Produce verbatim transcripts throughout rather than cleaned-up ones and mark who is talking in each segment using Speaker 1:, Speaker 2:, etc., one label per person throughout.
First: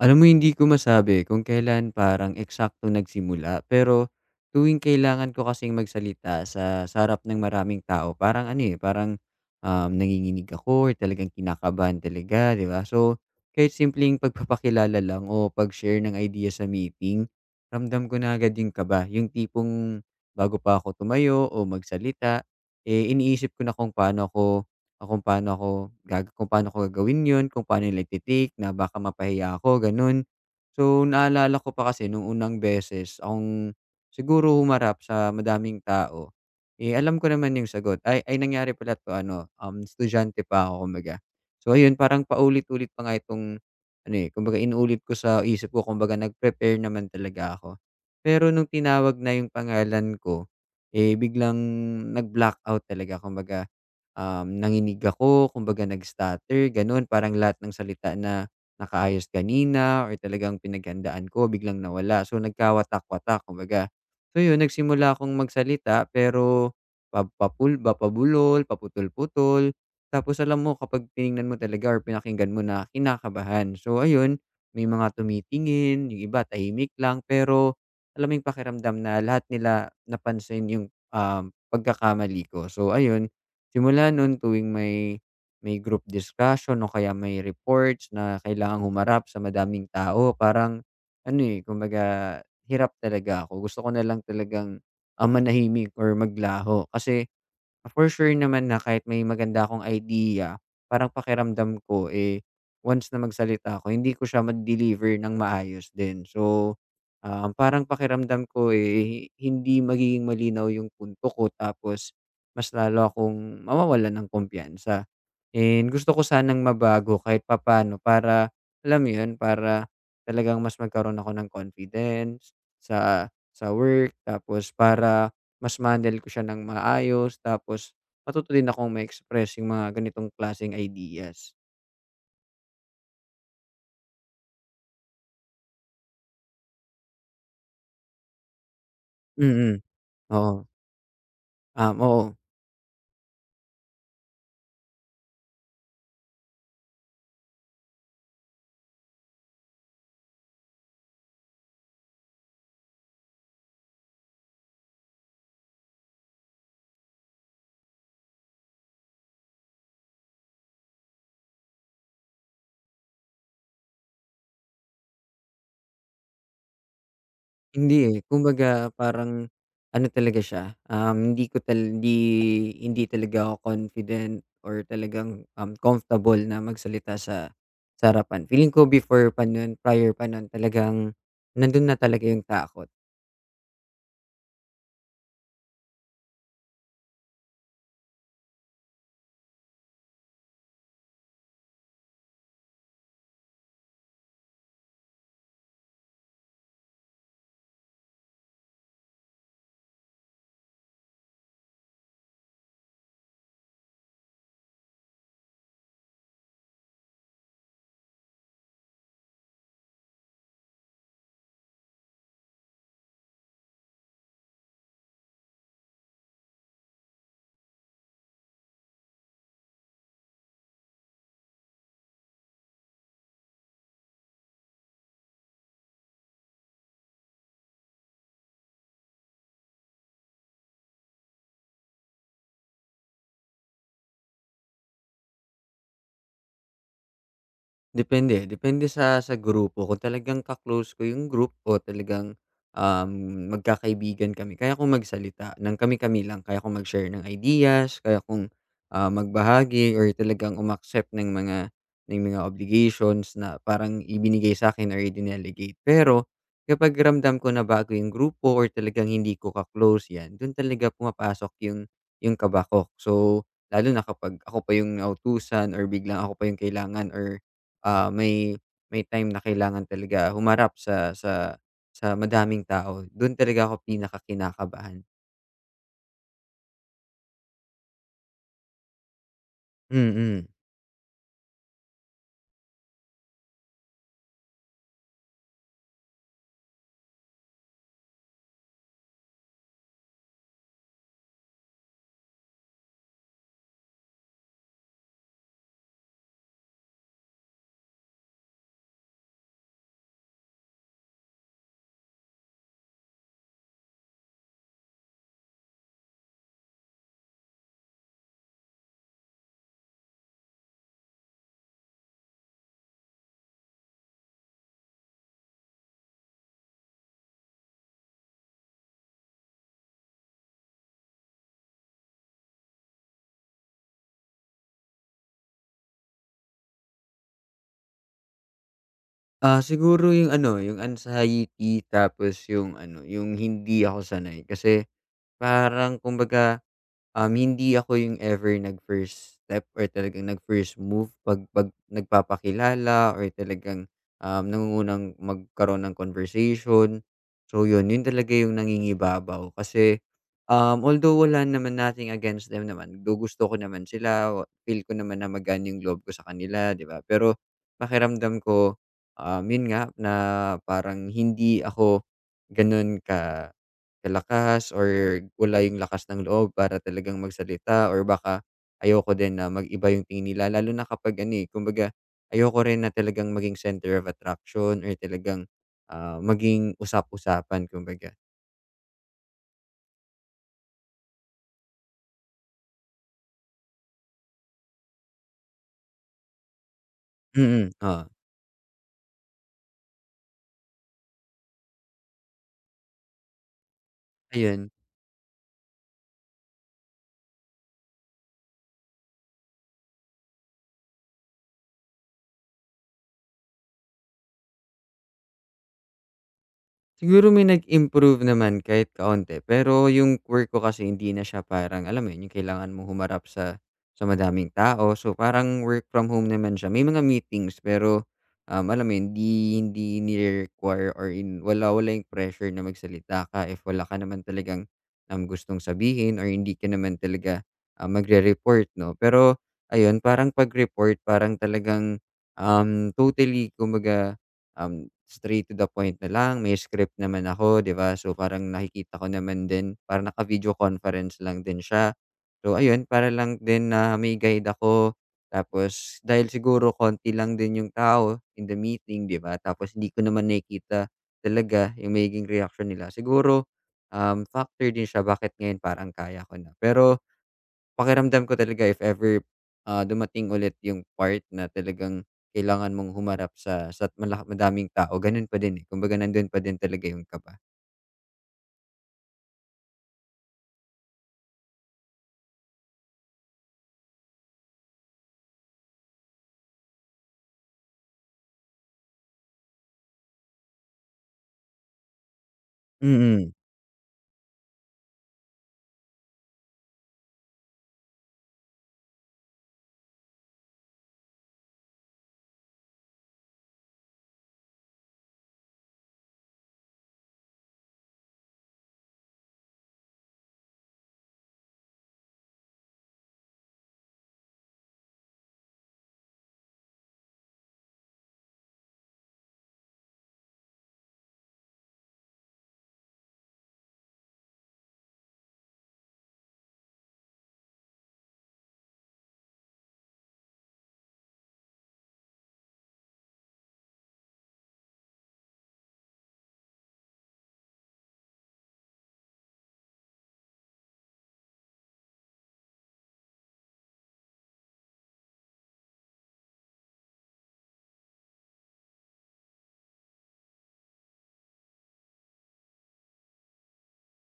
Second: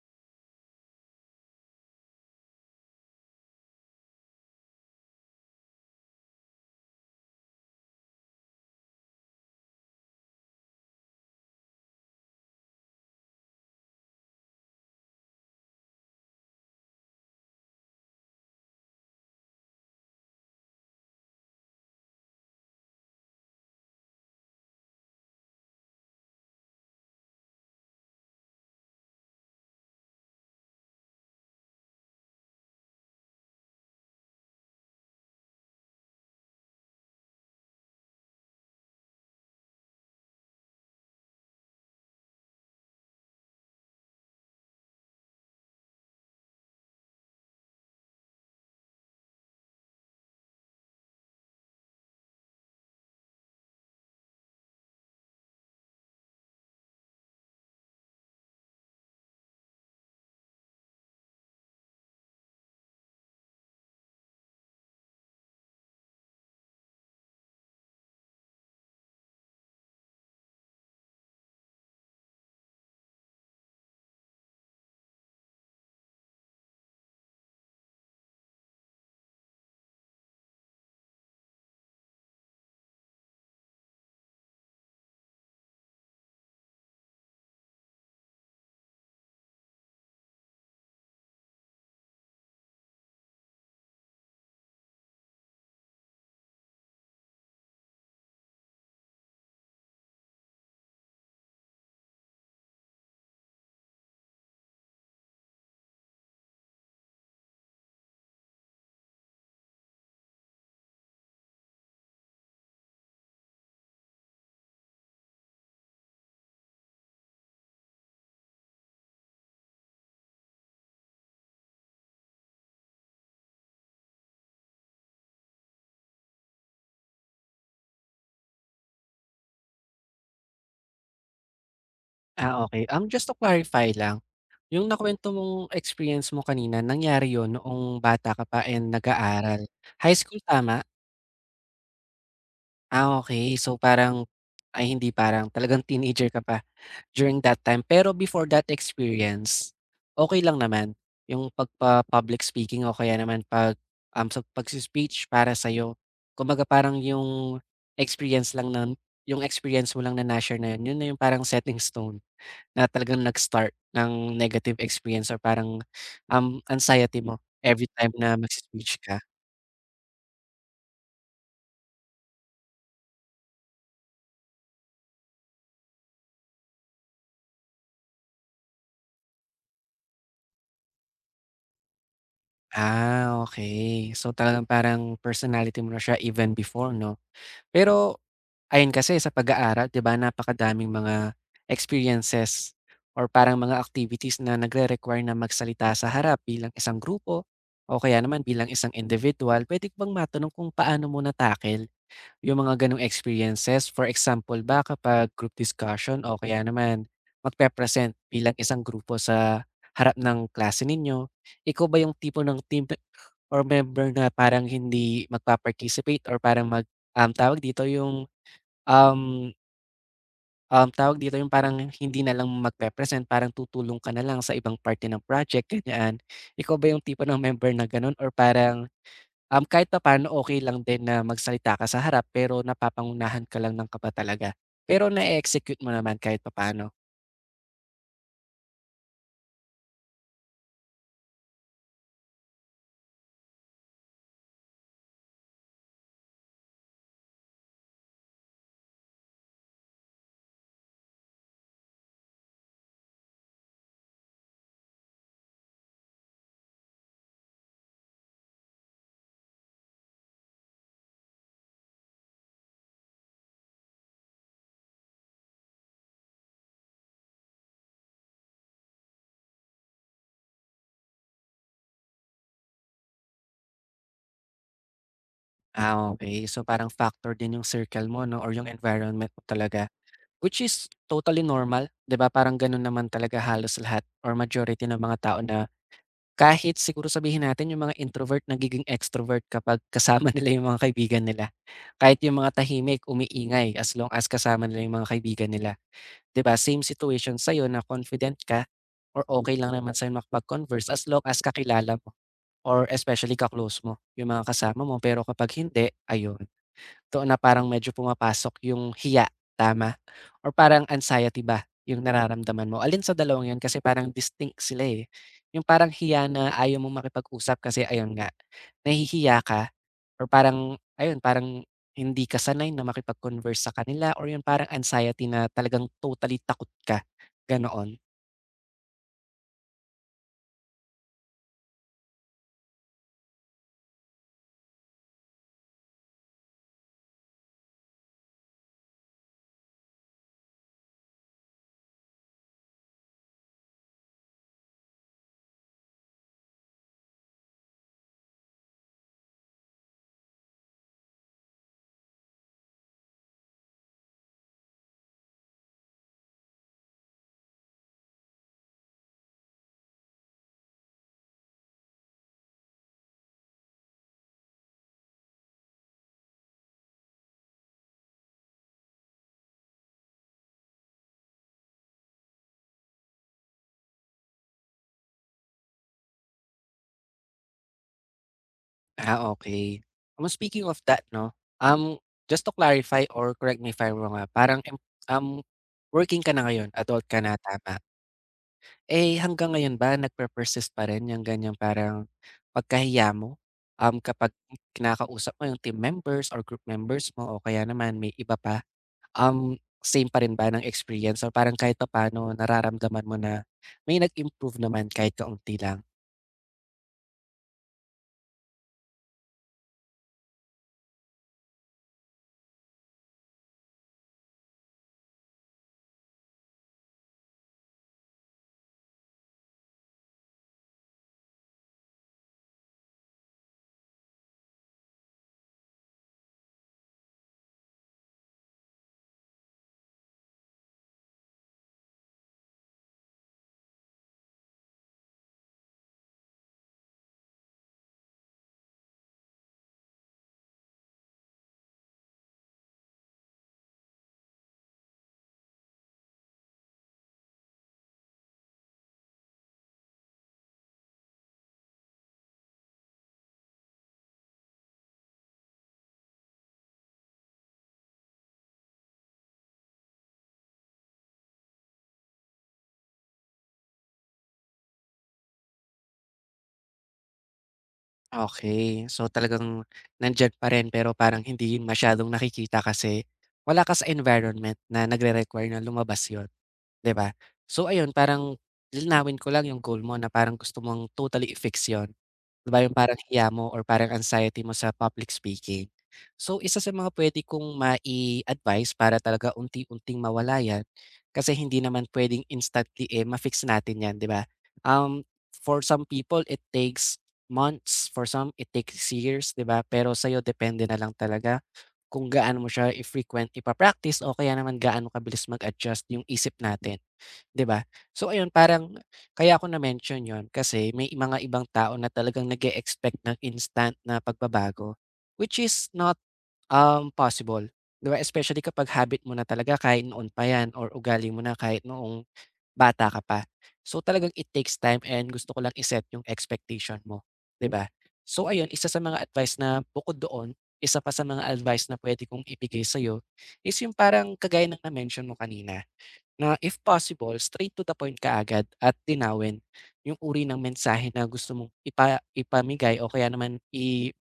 Speaker 1: Alam mo hindi ko masabi kung kailan parang eksakto nagsimula, pero tuwing kailangan ko kasing magsalita sa sa harap ng maraming tao parang ano, eh, parang, um, nanginginig ako or talagang kinakabahan talaga, 'di ba? So, kahit simpleng pagpapakilala lang o pag-share ng idea sa meeting, ramdam ko na agad yung kaba. Yung tipong bago pa ako tumayo o magsalita, eh, iniisip ko na kung paano ako Ah, kung paano ako gag kung paano ko gagawin 'yun, kung paano nila iti-take na baka mapahiya ako, gano'n. So, naalala ko pa kasi nung unang beses akong siguro humarap sa madaming tao, eh, alam ko naman 'yung sagot. Ay ay nangyari pala 'to ano, um, estudyante pa ako kumbaga. So, ayun parang paulit-ulit pa nga itong ano, eh, kumbaga inuulit ko sa isip ko, kumbaga nag-prepare naman talaga ako. Pero nung tinawag na 'yung pangalan ko, eh, biglang nag-blackout talaga, kumbaga um, nanginig ako, kumbaga nag-stutter, gano'n. Parang lahat ng salita na nakaayos kanina or talagang pinaghandaan ko biglang nawala. So, nagkawatak-watak, kumbaga. So, yun, nagsimula akong magsalita pero pa- papul, papabulol, paputol-putol. Tapos alam mo, kapag tiningnan mo talaga or pinakinggan mo na kinakabahan. So, ayun, may mga tumitingin, yung iba tahimik lang, pero alam mo yung pakiramdam na lahat nila napansin yung um, pagkakamali ko. So, ayun. Simula noon tuwing may may group discussion o kaya may reports na kailangang humarap sa madaming tao, parang ano, eh, kumbaga hirap talaga ako. Gusto ko na lang talagang, ah, manahimik or maglaho kasi. Ah, For sure naman na kahit may maganda akong idea, parang pakiramdam ko, eh, once na magsalita ako hindi ko siya ma-deliver ng maayos din. So, um, parang pakiramdam ko, eh, hindi magiging malinaw yung punto ko, tapos mas lalo akong mawawalan ng kumpiyansa. And gusto ko sanang mabago kahit papaano para, alam mo yun, para talagang mas magkaroon ako ng confidence sa sa work, tapos para mas ma ko siya ng maayos, tapos matuto din akong ma-express yung mga ganitong klaseng ideas.
Speaker 2: Ah, okay. Um, just to clarify lang, yung nakuwento mong experience mo kanina nangyari yon, noong bata ka pa and nag-aaral.
Speaker 1: Mm,
Speaker 2: High school,
Speaker 1: oo.
Speaker 2: tama?
Speaker 1: Um, oo.
Speaker 2: Ah, okay, so, parang ay hindi parang, talagang teenager ka pa during that time. Pero before that experience, okay lang naman yung pagpa-public speaking o kaya naman 'pag, um, sa pagse-speech para sa'yo. Kumbaga parang yung experience lang na yung experience mo lang na na-share na yun, yun na yung parang setting stone. Na talagang nag-start ng negative experience or parang, um, anxiety mo every time
Speaker 1: Hindi, eh,
Speaker 2: na
Speaker 1: kumbaga
Speaker 2: magsi-switch ka?
Speaker 1: parang ano talaga siya, um, hindi ko tal hindi hindi talaga ako confident or talagang, um, comfortable na magsalita sa sa harapan. Feeling ko before pa nun, prior pa nun talagang nandun na talaga yung takot.
Speaker 2: Ah, okay. So, talagang parang personality mo na siya even before 'no? Pero ayun kasi sa pag-aaral, 'di ba napakadaming mga experiences or parang mga activities na nagre-require na magsalita sa harap bilang isang grupo o kaya naman bilang isang individual. Puwede ko bang matanong kung paano mo na-tackle? Yung mga gano'ng experiences, for example ba kapag group discussion o kaya naman magpe-present bilang isang grupo sa harap ng klase ninyo, ikaw ba yung tipo ng team pe or member na parang hindi magpa-participate or parang mag, um, tawag dito, yung, um, um, tawag dito, yung parang hindi na lang magpe-present, parang tutulong ka na lang sa ibang parte ng project, ganyan? Ikaw ba yung tipo ng member na gano'n, or parang Um, kahit papaano okay lang din na magsalita ka sa harap pero napapangunahan ka lang ng kaba talaga. Pero na execute mo naman kahit papaano.
Speaker 1: Depende, depende sa sa grupo. Kung talagang ka-close ko yung group o talagang, um, magkakaibigan kami, kaya kong magsalita ng kami-kami lang. Kaya kong mag-share ng ideas, kaya kong, ah, magbahagi or talagang um ng mga ng mga obligations na parang ibinigay sa akin or i-dinelegate. Pero kapag ramdam ko na bago yung grupo or talagang hindi ko ka-close, 'yan, do'n talaga pumapasok yung yung kaba. So, lalo na kapag ako pa yung nautusan or biglang ako pa yung kailangan or ah, may may time na kailangan talaga humarap sa sa sa madaming tao, dun talaga ako pinakakinakabahan.
Speaker 2: Ah, okey. So parang factor din yung circle mo, 'no, or yung environment mo talaga,
Speaker 1: Mm.
Speaker 2: which is totally normal, 'di ba? Parang gano'n naman talaga halos lahat or majority ng mga tao, na kahit siguro sabihin natin yung mga introvert nagiging extrovert kapag kasama nila yung mga kaibigan nila. Kahit yung mga tahimik, umiingay, as long as kasama nila yung mga kaibigan nila. 'Di ba same situation sa'yo na confident ka or okay lang naman sa'yo makipag-converse as long as kakilala mo or especially ka-close mo yung mga kasama mo. Pero kapag hindi, ayun. Doon na parang medyo pumapasok yung hiya, tama? Or parang anxiety ba yung nararamdaman mo? Alin sa dalawang yun, kasi parang distinct sila, eh. Yung parang hiya na ayaw mong makipag-usap kasi ayun nga, nahihiya ka, or parang ayun, parang hindi ka sanay na makipag-converse sa kanila, or yung parang anxiety na talagang totally takot ka, ganoon?
Speaker 1: Ah, siguro yung ano, yung anxiety tapos yung ano, yung hindi ako sanay kasi parang kumbaga. Um, hindi ako yung ever nag-first step or talagang nag-first move 'pag 'pag nagpapakilala or talagang, um, nangungunang magkaroon ng conversation. So yun, yun talaga yung nangingibabaw kasi, um, although wala naman, nothing against them naman, do gusto ko naman sila, wa- feel ko naman na magaan yung loob ko sa kanila, 'di ba? Pero pakiramdam ko, um, yun nga na parang hindi ako ganun ka Kalakas or wala yung lakas ng loob para talagang magsalita or baka ayoko din na mag-iba yung tingin nila lalo na kapag ano, eh, kumbaga ayoko rin na talagang maging center of attraction or talagang, ah, maging usap-usapan kumbaga.
Speaker 2: Ah, okay. Um, speaking of that, 'no, um, just to clarify or correct me if I'm wrong, ah, parang, em- um, working ka na ngayon, adult ka na,
Speaker 1: Mm,
Speaker 2: tama?
Speaker 1: oo,
Speaker 2: Eh, hanggang ngayon ba nagpe-persist pa rin yung ganyang parang pagkahiya mo, um, kapag
Speaker 1: ayun.
Speaker 2: kinakausap mo yung team members or group members mo o kaya naman may iba pa, um, same pa rin ba ng experience or parang kahit pa paano nararamdaman mo na may nag-improve naman kahit kaunti lang?
Speaker 1: Siguro may nag-improve naman kahit kaunti, pero yung work ko kasi hindi na siya parang alam mo yun, yung kailangan mong humarap sa sa madaming tao. So parang work from home naman siya. May mga meetings pero um, alam mo yun, hindi hindi ni-require or in, wala wala yung pressure na magsalita ka if wala ka naman talagang um, gustong sabihin or hindi ka naman talaga ah, magre-report, no? Pero ayun, parang pag-report, parang talagang um, totally, kumbaga Um, straight to the point na lang, may script naman ako, 'di ba? So, parang nakikita ko naman din, parang naka-video conference lang din siya. So, ayun, para lang din na may guide ako. Tapos, dahil siguro konti lang din yung tao in the meeting, 'di ba? Tapos, hindi ko naman nakikita talaga yung magiging reaction nila. Siguro, um, factor din siya bakit ngayon parang kaya ko na. Pero pakiramdam ko talaga if ever, ah, dumating ulit yung part na talagang kailangan mong humarap sa sa malak, madaming tao, gano'n pa din, eh, kumbaga nando'n pa din talaga yung kaba.
Speaker 2: Okay. So, talagang nandiyan pa rin pero parang hindi yun masyadong nakikita kasi wala ka sa environment na nagre-require na lumabas yun, 'di ba? So ayun, parang linawin ko lang yung goal mo na parang gusto mong totally i-fix yun, 'di ba, yung parang hiya
Speaker 1: Mm,
Speaker 2: mo or parang anxiety mo sa public speaking. So isa sa mga puwede kong mai-advice para talaga unti-unting mawala yan, kasi hindi naman puwedeng instantly, eh, ma-fix natin yan, 'di ba? Um, for some people it takes months, for some it takes years, 'di ba? Pero sa'yo depende na lang talaga kung gaano mo siya i-frequent ipa-practice o kaya naman gaano kabilis mag-adjust yung isip natin, 'di ba? So ayun, parang kaya ako na-mention yon kasi may mga ibang tao na talagang nag-e-expect ng instant na pagbabago, which is not, um, possible, 'di ba? Especially kapag habit mo na talaga kahit noon pa 'yan or ugali mo na kahit noong bata ka pa. So talagang it takes time, and gusto ko lang i-set yung expectation mo, 'di ba? So ayun, isa sa mga advice na bukod doon, isa pa sa mga advice na puwede kong ibigay sa'yo is yung parang kagaya ng na-mention mo kanina. Na if possible, straight to the point ka agad at linawin yung uri ng mensahe na gusto mong ipa ipamigay o kaya naman i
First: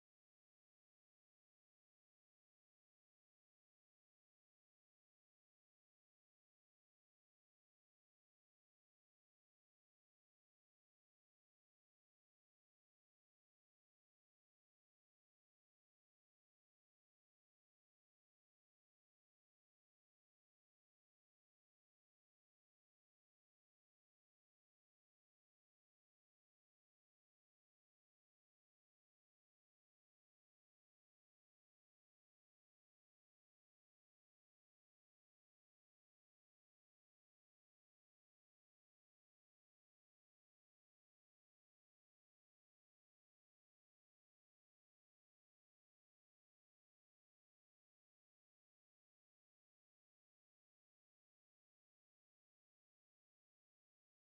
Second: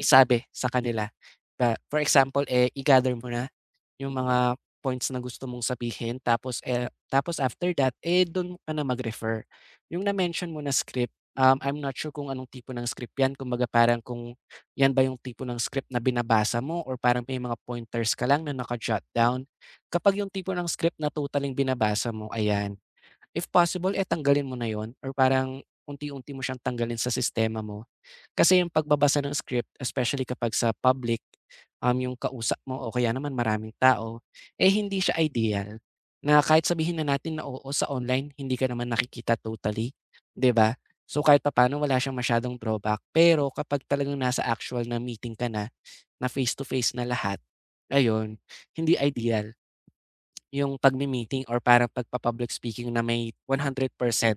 Speaker 2: Isabi sa kanila, na for example, eh, i-gather mo na yung mga points na gusto mong sabihin, tapos, eh, tapos after that, eh, dun ka na mag-refer. Yung na-mention mo na script, um, I'm not sure kung anong tipo ng script yan, kumbaga parang kung yan ba yung tipo ng script na binabasa mo or parang may mga pointers ka lang na naka-jot down? Kapag yung tipo ng script na totally binabasa mo, ayan. If possible, eh, tanggalin mo na 'yon or parang unti-unti mo siyang tanggalin sa sistema mo. Kasi yung pagbabasa ng script, especially kapag sa public, um, yung kausap mo o kaya naman maraming tao, eh, hindi siya ideal. Na kahit sabihin na natin na oo, sa online hindi ka naman nakikita totally, 'di ba? So kahit papaano wala siyang masyadong drawback. Pero kapag talagang nasa actual na meeting ka na, na face to face na lahat, ayun, hindi ideal. Yung pagme-meeting or parang pagpa-public speaking na may one hundred percent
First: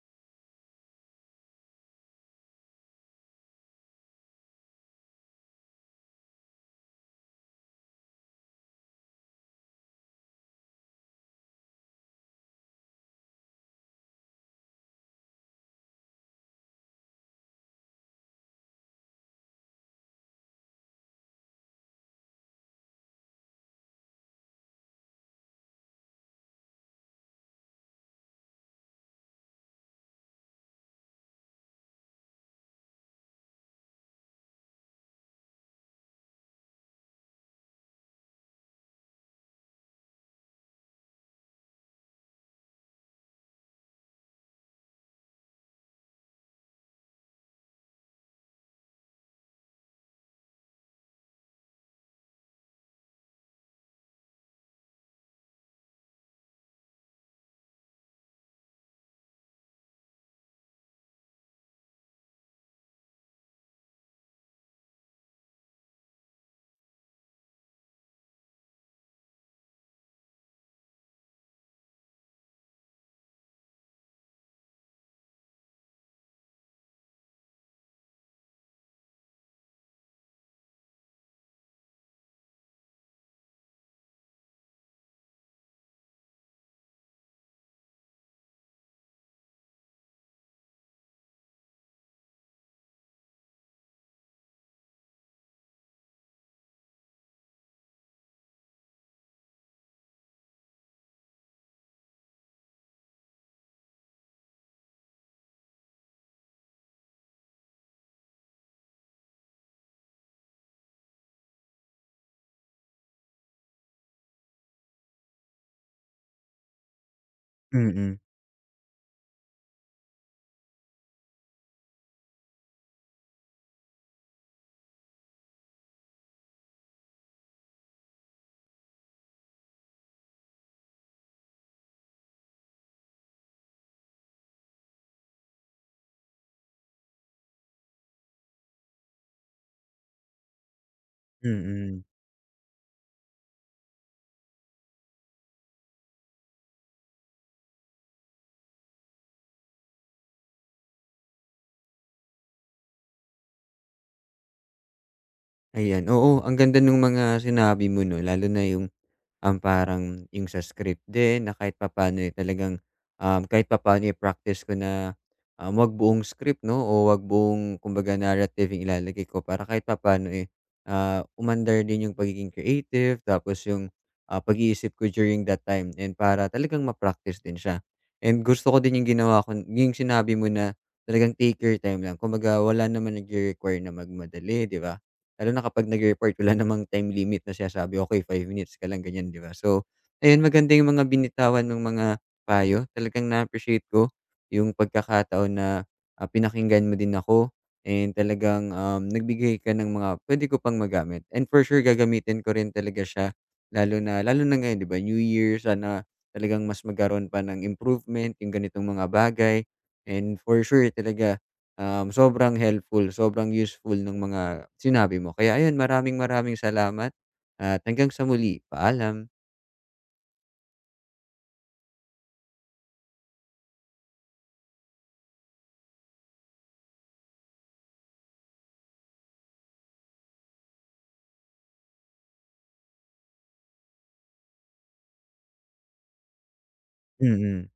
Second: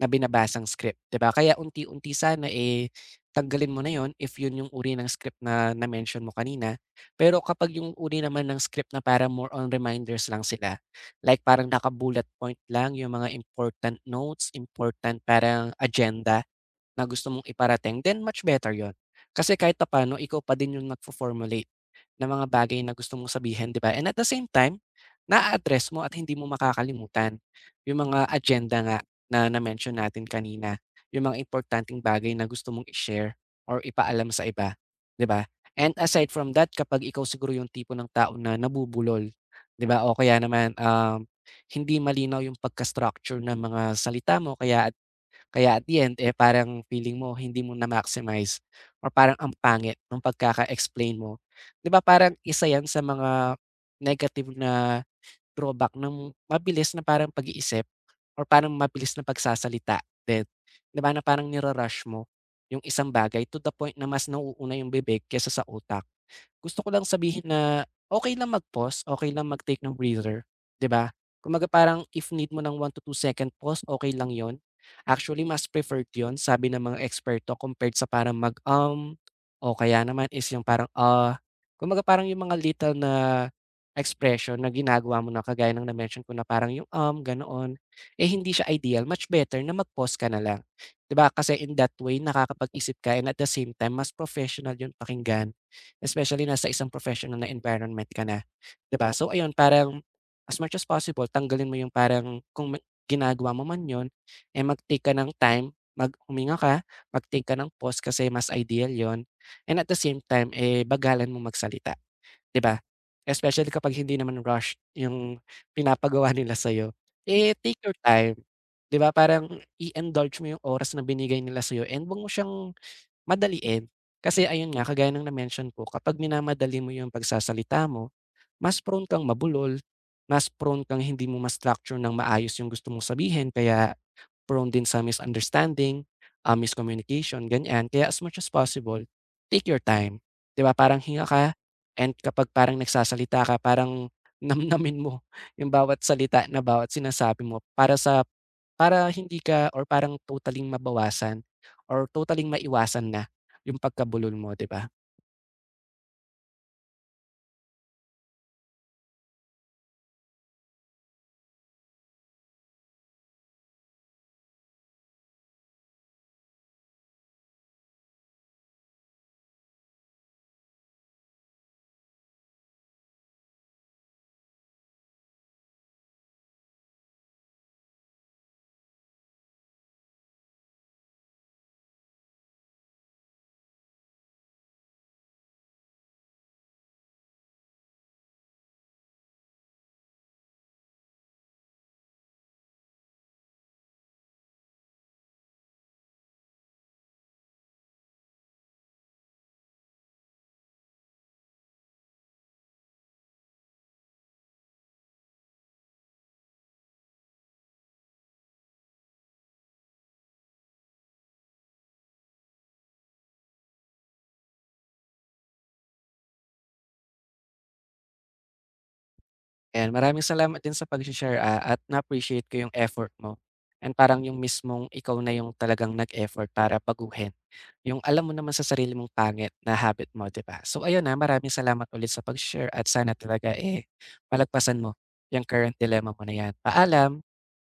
Speaker 2: na binabasang script, 'di ba? Kaya unti-unti sana, eh, tanggalin mo na 'yon if yun yung uri ng script na na-mention mo kanina. Pero kapag yung uri naman ng script na para more on reminders lang sila, like parang naka-bullet point lang yung mga important notes, important parang agenda na gusto mong iparating, then much better 'yon. Kasi kahit papaano ikaw pa din yung nagfo-formulate ng mga bagay na gusto mong sabihin, 'di ba? And at the same time, na address mo at hindi mo makakalimutan yung mga agenda nga na na-mention natin kanina, yung mga importanteng bagay na gusto mong i-share or ipaalam sa iba, 'di ba? And aside from that, kapag ikaw siguro yung tipo ng tao na nabubulol, 'di ba? O kaya naman, um, hindi malinaw yung pagka-structure ng mga salita mo, kaya kaya at the end, eh, parang feeling mo hindi mo na-maximize or parang ang pangit nung pagkaka-explain mo. 'Di ba parang isa 'yan sa mga negative na drawback ng mabilis na parang pag-iisip or parang mabilis na pagsasalita din. 'Di ba na parang nira-rush mo yung isang bagay to the point na mas nauuna yung bibig kaysa sa utak. Gusto ko lang sabihin na okay lang mag-pause, okey lang mag-take ng breather, 'di ba? Kumbaga parang if need mo ng one to two second pause, okay lang yon. Actually, mas preferred yon sabi ng mga eksperto, compared sa parang mag-um o kaya naman is yung parang, ah. Kumbaga parang yung mga little na expression na ginagawa mo na kagaya ng na-mention ko na parang yung um, ganoon, eh, hindi siya ideal, much better na mag-pause ka na lang, 'di ba? Kasi in that way nakakapag-isip ka, and at the same time mas professional yung pakinggan. Especially nasa isang professional na environment ka na, 'di ba? So ayun, parang as much as possible, tanggalin mo yung parang kung ma ginagawa mo man yun, eh, mag-take ka ng time, maghinga ka, mag-take ka ng pause, kasi mas ideal yon, and at the same time, eh, bagalan mo magsalita, 'di ba? Especially kapag hindi naman rush yung pinapagawa nila sa'yo, eh, take your
Speaker 1: mm,
Speaker 2: time, 'di ba? Parang i-indulge mo yung oras na binigay nila sa'yo, and 'wag mo siyang madaliin. Kasi ayun nga, kagaya ng na-mention ko, kapag minamadali mo yung pagsasalita mo, mas prone kang mabulol, mas prone kang hindi mo ma-structure ng maayos yung gusto mong sabihin, kaya prone din sa misunderstanding, ah, miscommunication, ganyan. Kaya as much as possible, take your time. 'Di ba, parang hinga ka,
Speaker 1: mm.
Speaker 2: and kapag parang nagsasalita ka, parang namnamin mo yung bawat salita na bawat sinasabi mo para sa para hindi ka or parang totaling mabawasan or totaling maiwasan na yung pagkabulol mo, 'di ba?
Speaker 1: Ayan, oo, ang ganda ng mga sinabi mo 'no, lalo na yung. Um, parang yung sa script din na kahit papaano, eh, talagang, um, kahit papaano i-practice ko na, um, 'wag buong script 'no o 'wag buong, kumbaga, narrative yung ilalagay ko, para kahit papaano, eh, ah, umandar din yung pagiging creative, tapos yung, ah, pag-iisip ko during that time and para talagang ma-practice din siya. And gusto ko din yung ginawa ko yung sinabi mo na talagang take your time lang, kumbaga wala naman nagre-require na magmadali, 'di ba? Lalo na kapag nag-report wala namang time limit na sinasabi, okay, five minutes ka lang, ganyan, 'di ba? So, ayun, maganda yung mga binitawan ng mga payo, talagang na-appreciate ko yung pagkakataon na, ah, pinakinggan mo din ako and talagang, um, nagbigay ka ng mga puwede ko pang magamit, and for sure gagamitin ko rin talaga siya lalo na lalo na ngayon, 'di ba, New Year, sana talagang mas magkaroon pa ng improvement yung ganitong mga bagay. And for sure talaga, Um, sobrang helpful, sobrang useful ng mga sinabi mo. Kaya ayun, maraming maraming salamat at hanggang sa muli, paalam.
Speaker 2: And maraming salamat din sa pag-share, ah, at na-appreciate ko yung effort mo. And parang yung mismong ikaw na yung talagang nag-effort para baguhin yung alam mo naman sa sarili mong pangit na habit mo, 'di ba? So ayun, na maraming salamat ulit sa pag-share, at sana talaga, eh, malagpasan mo yung current dilemma mo na yan. Paalam.
Speaker 1: Mm. mm.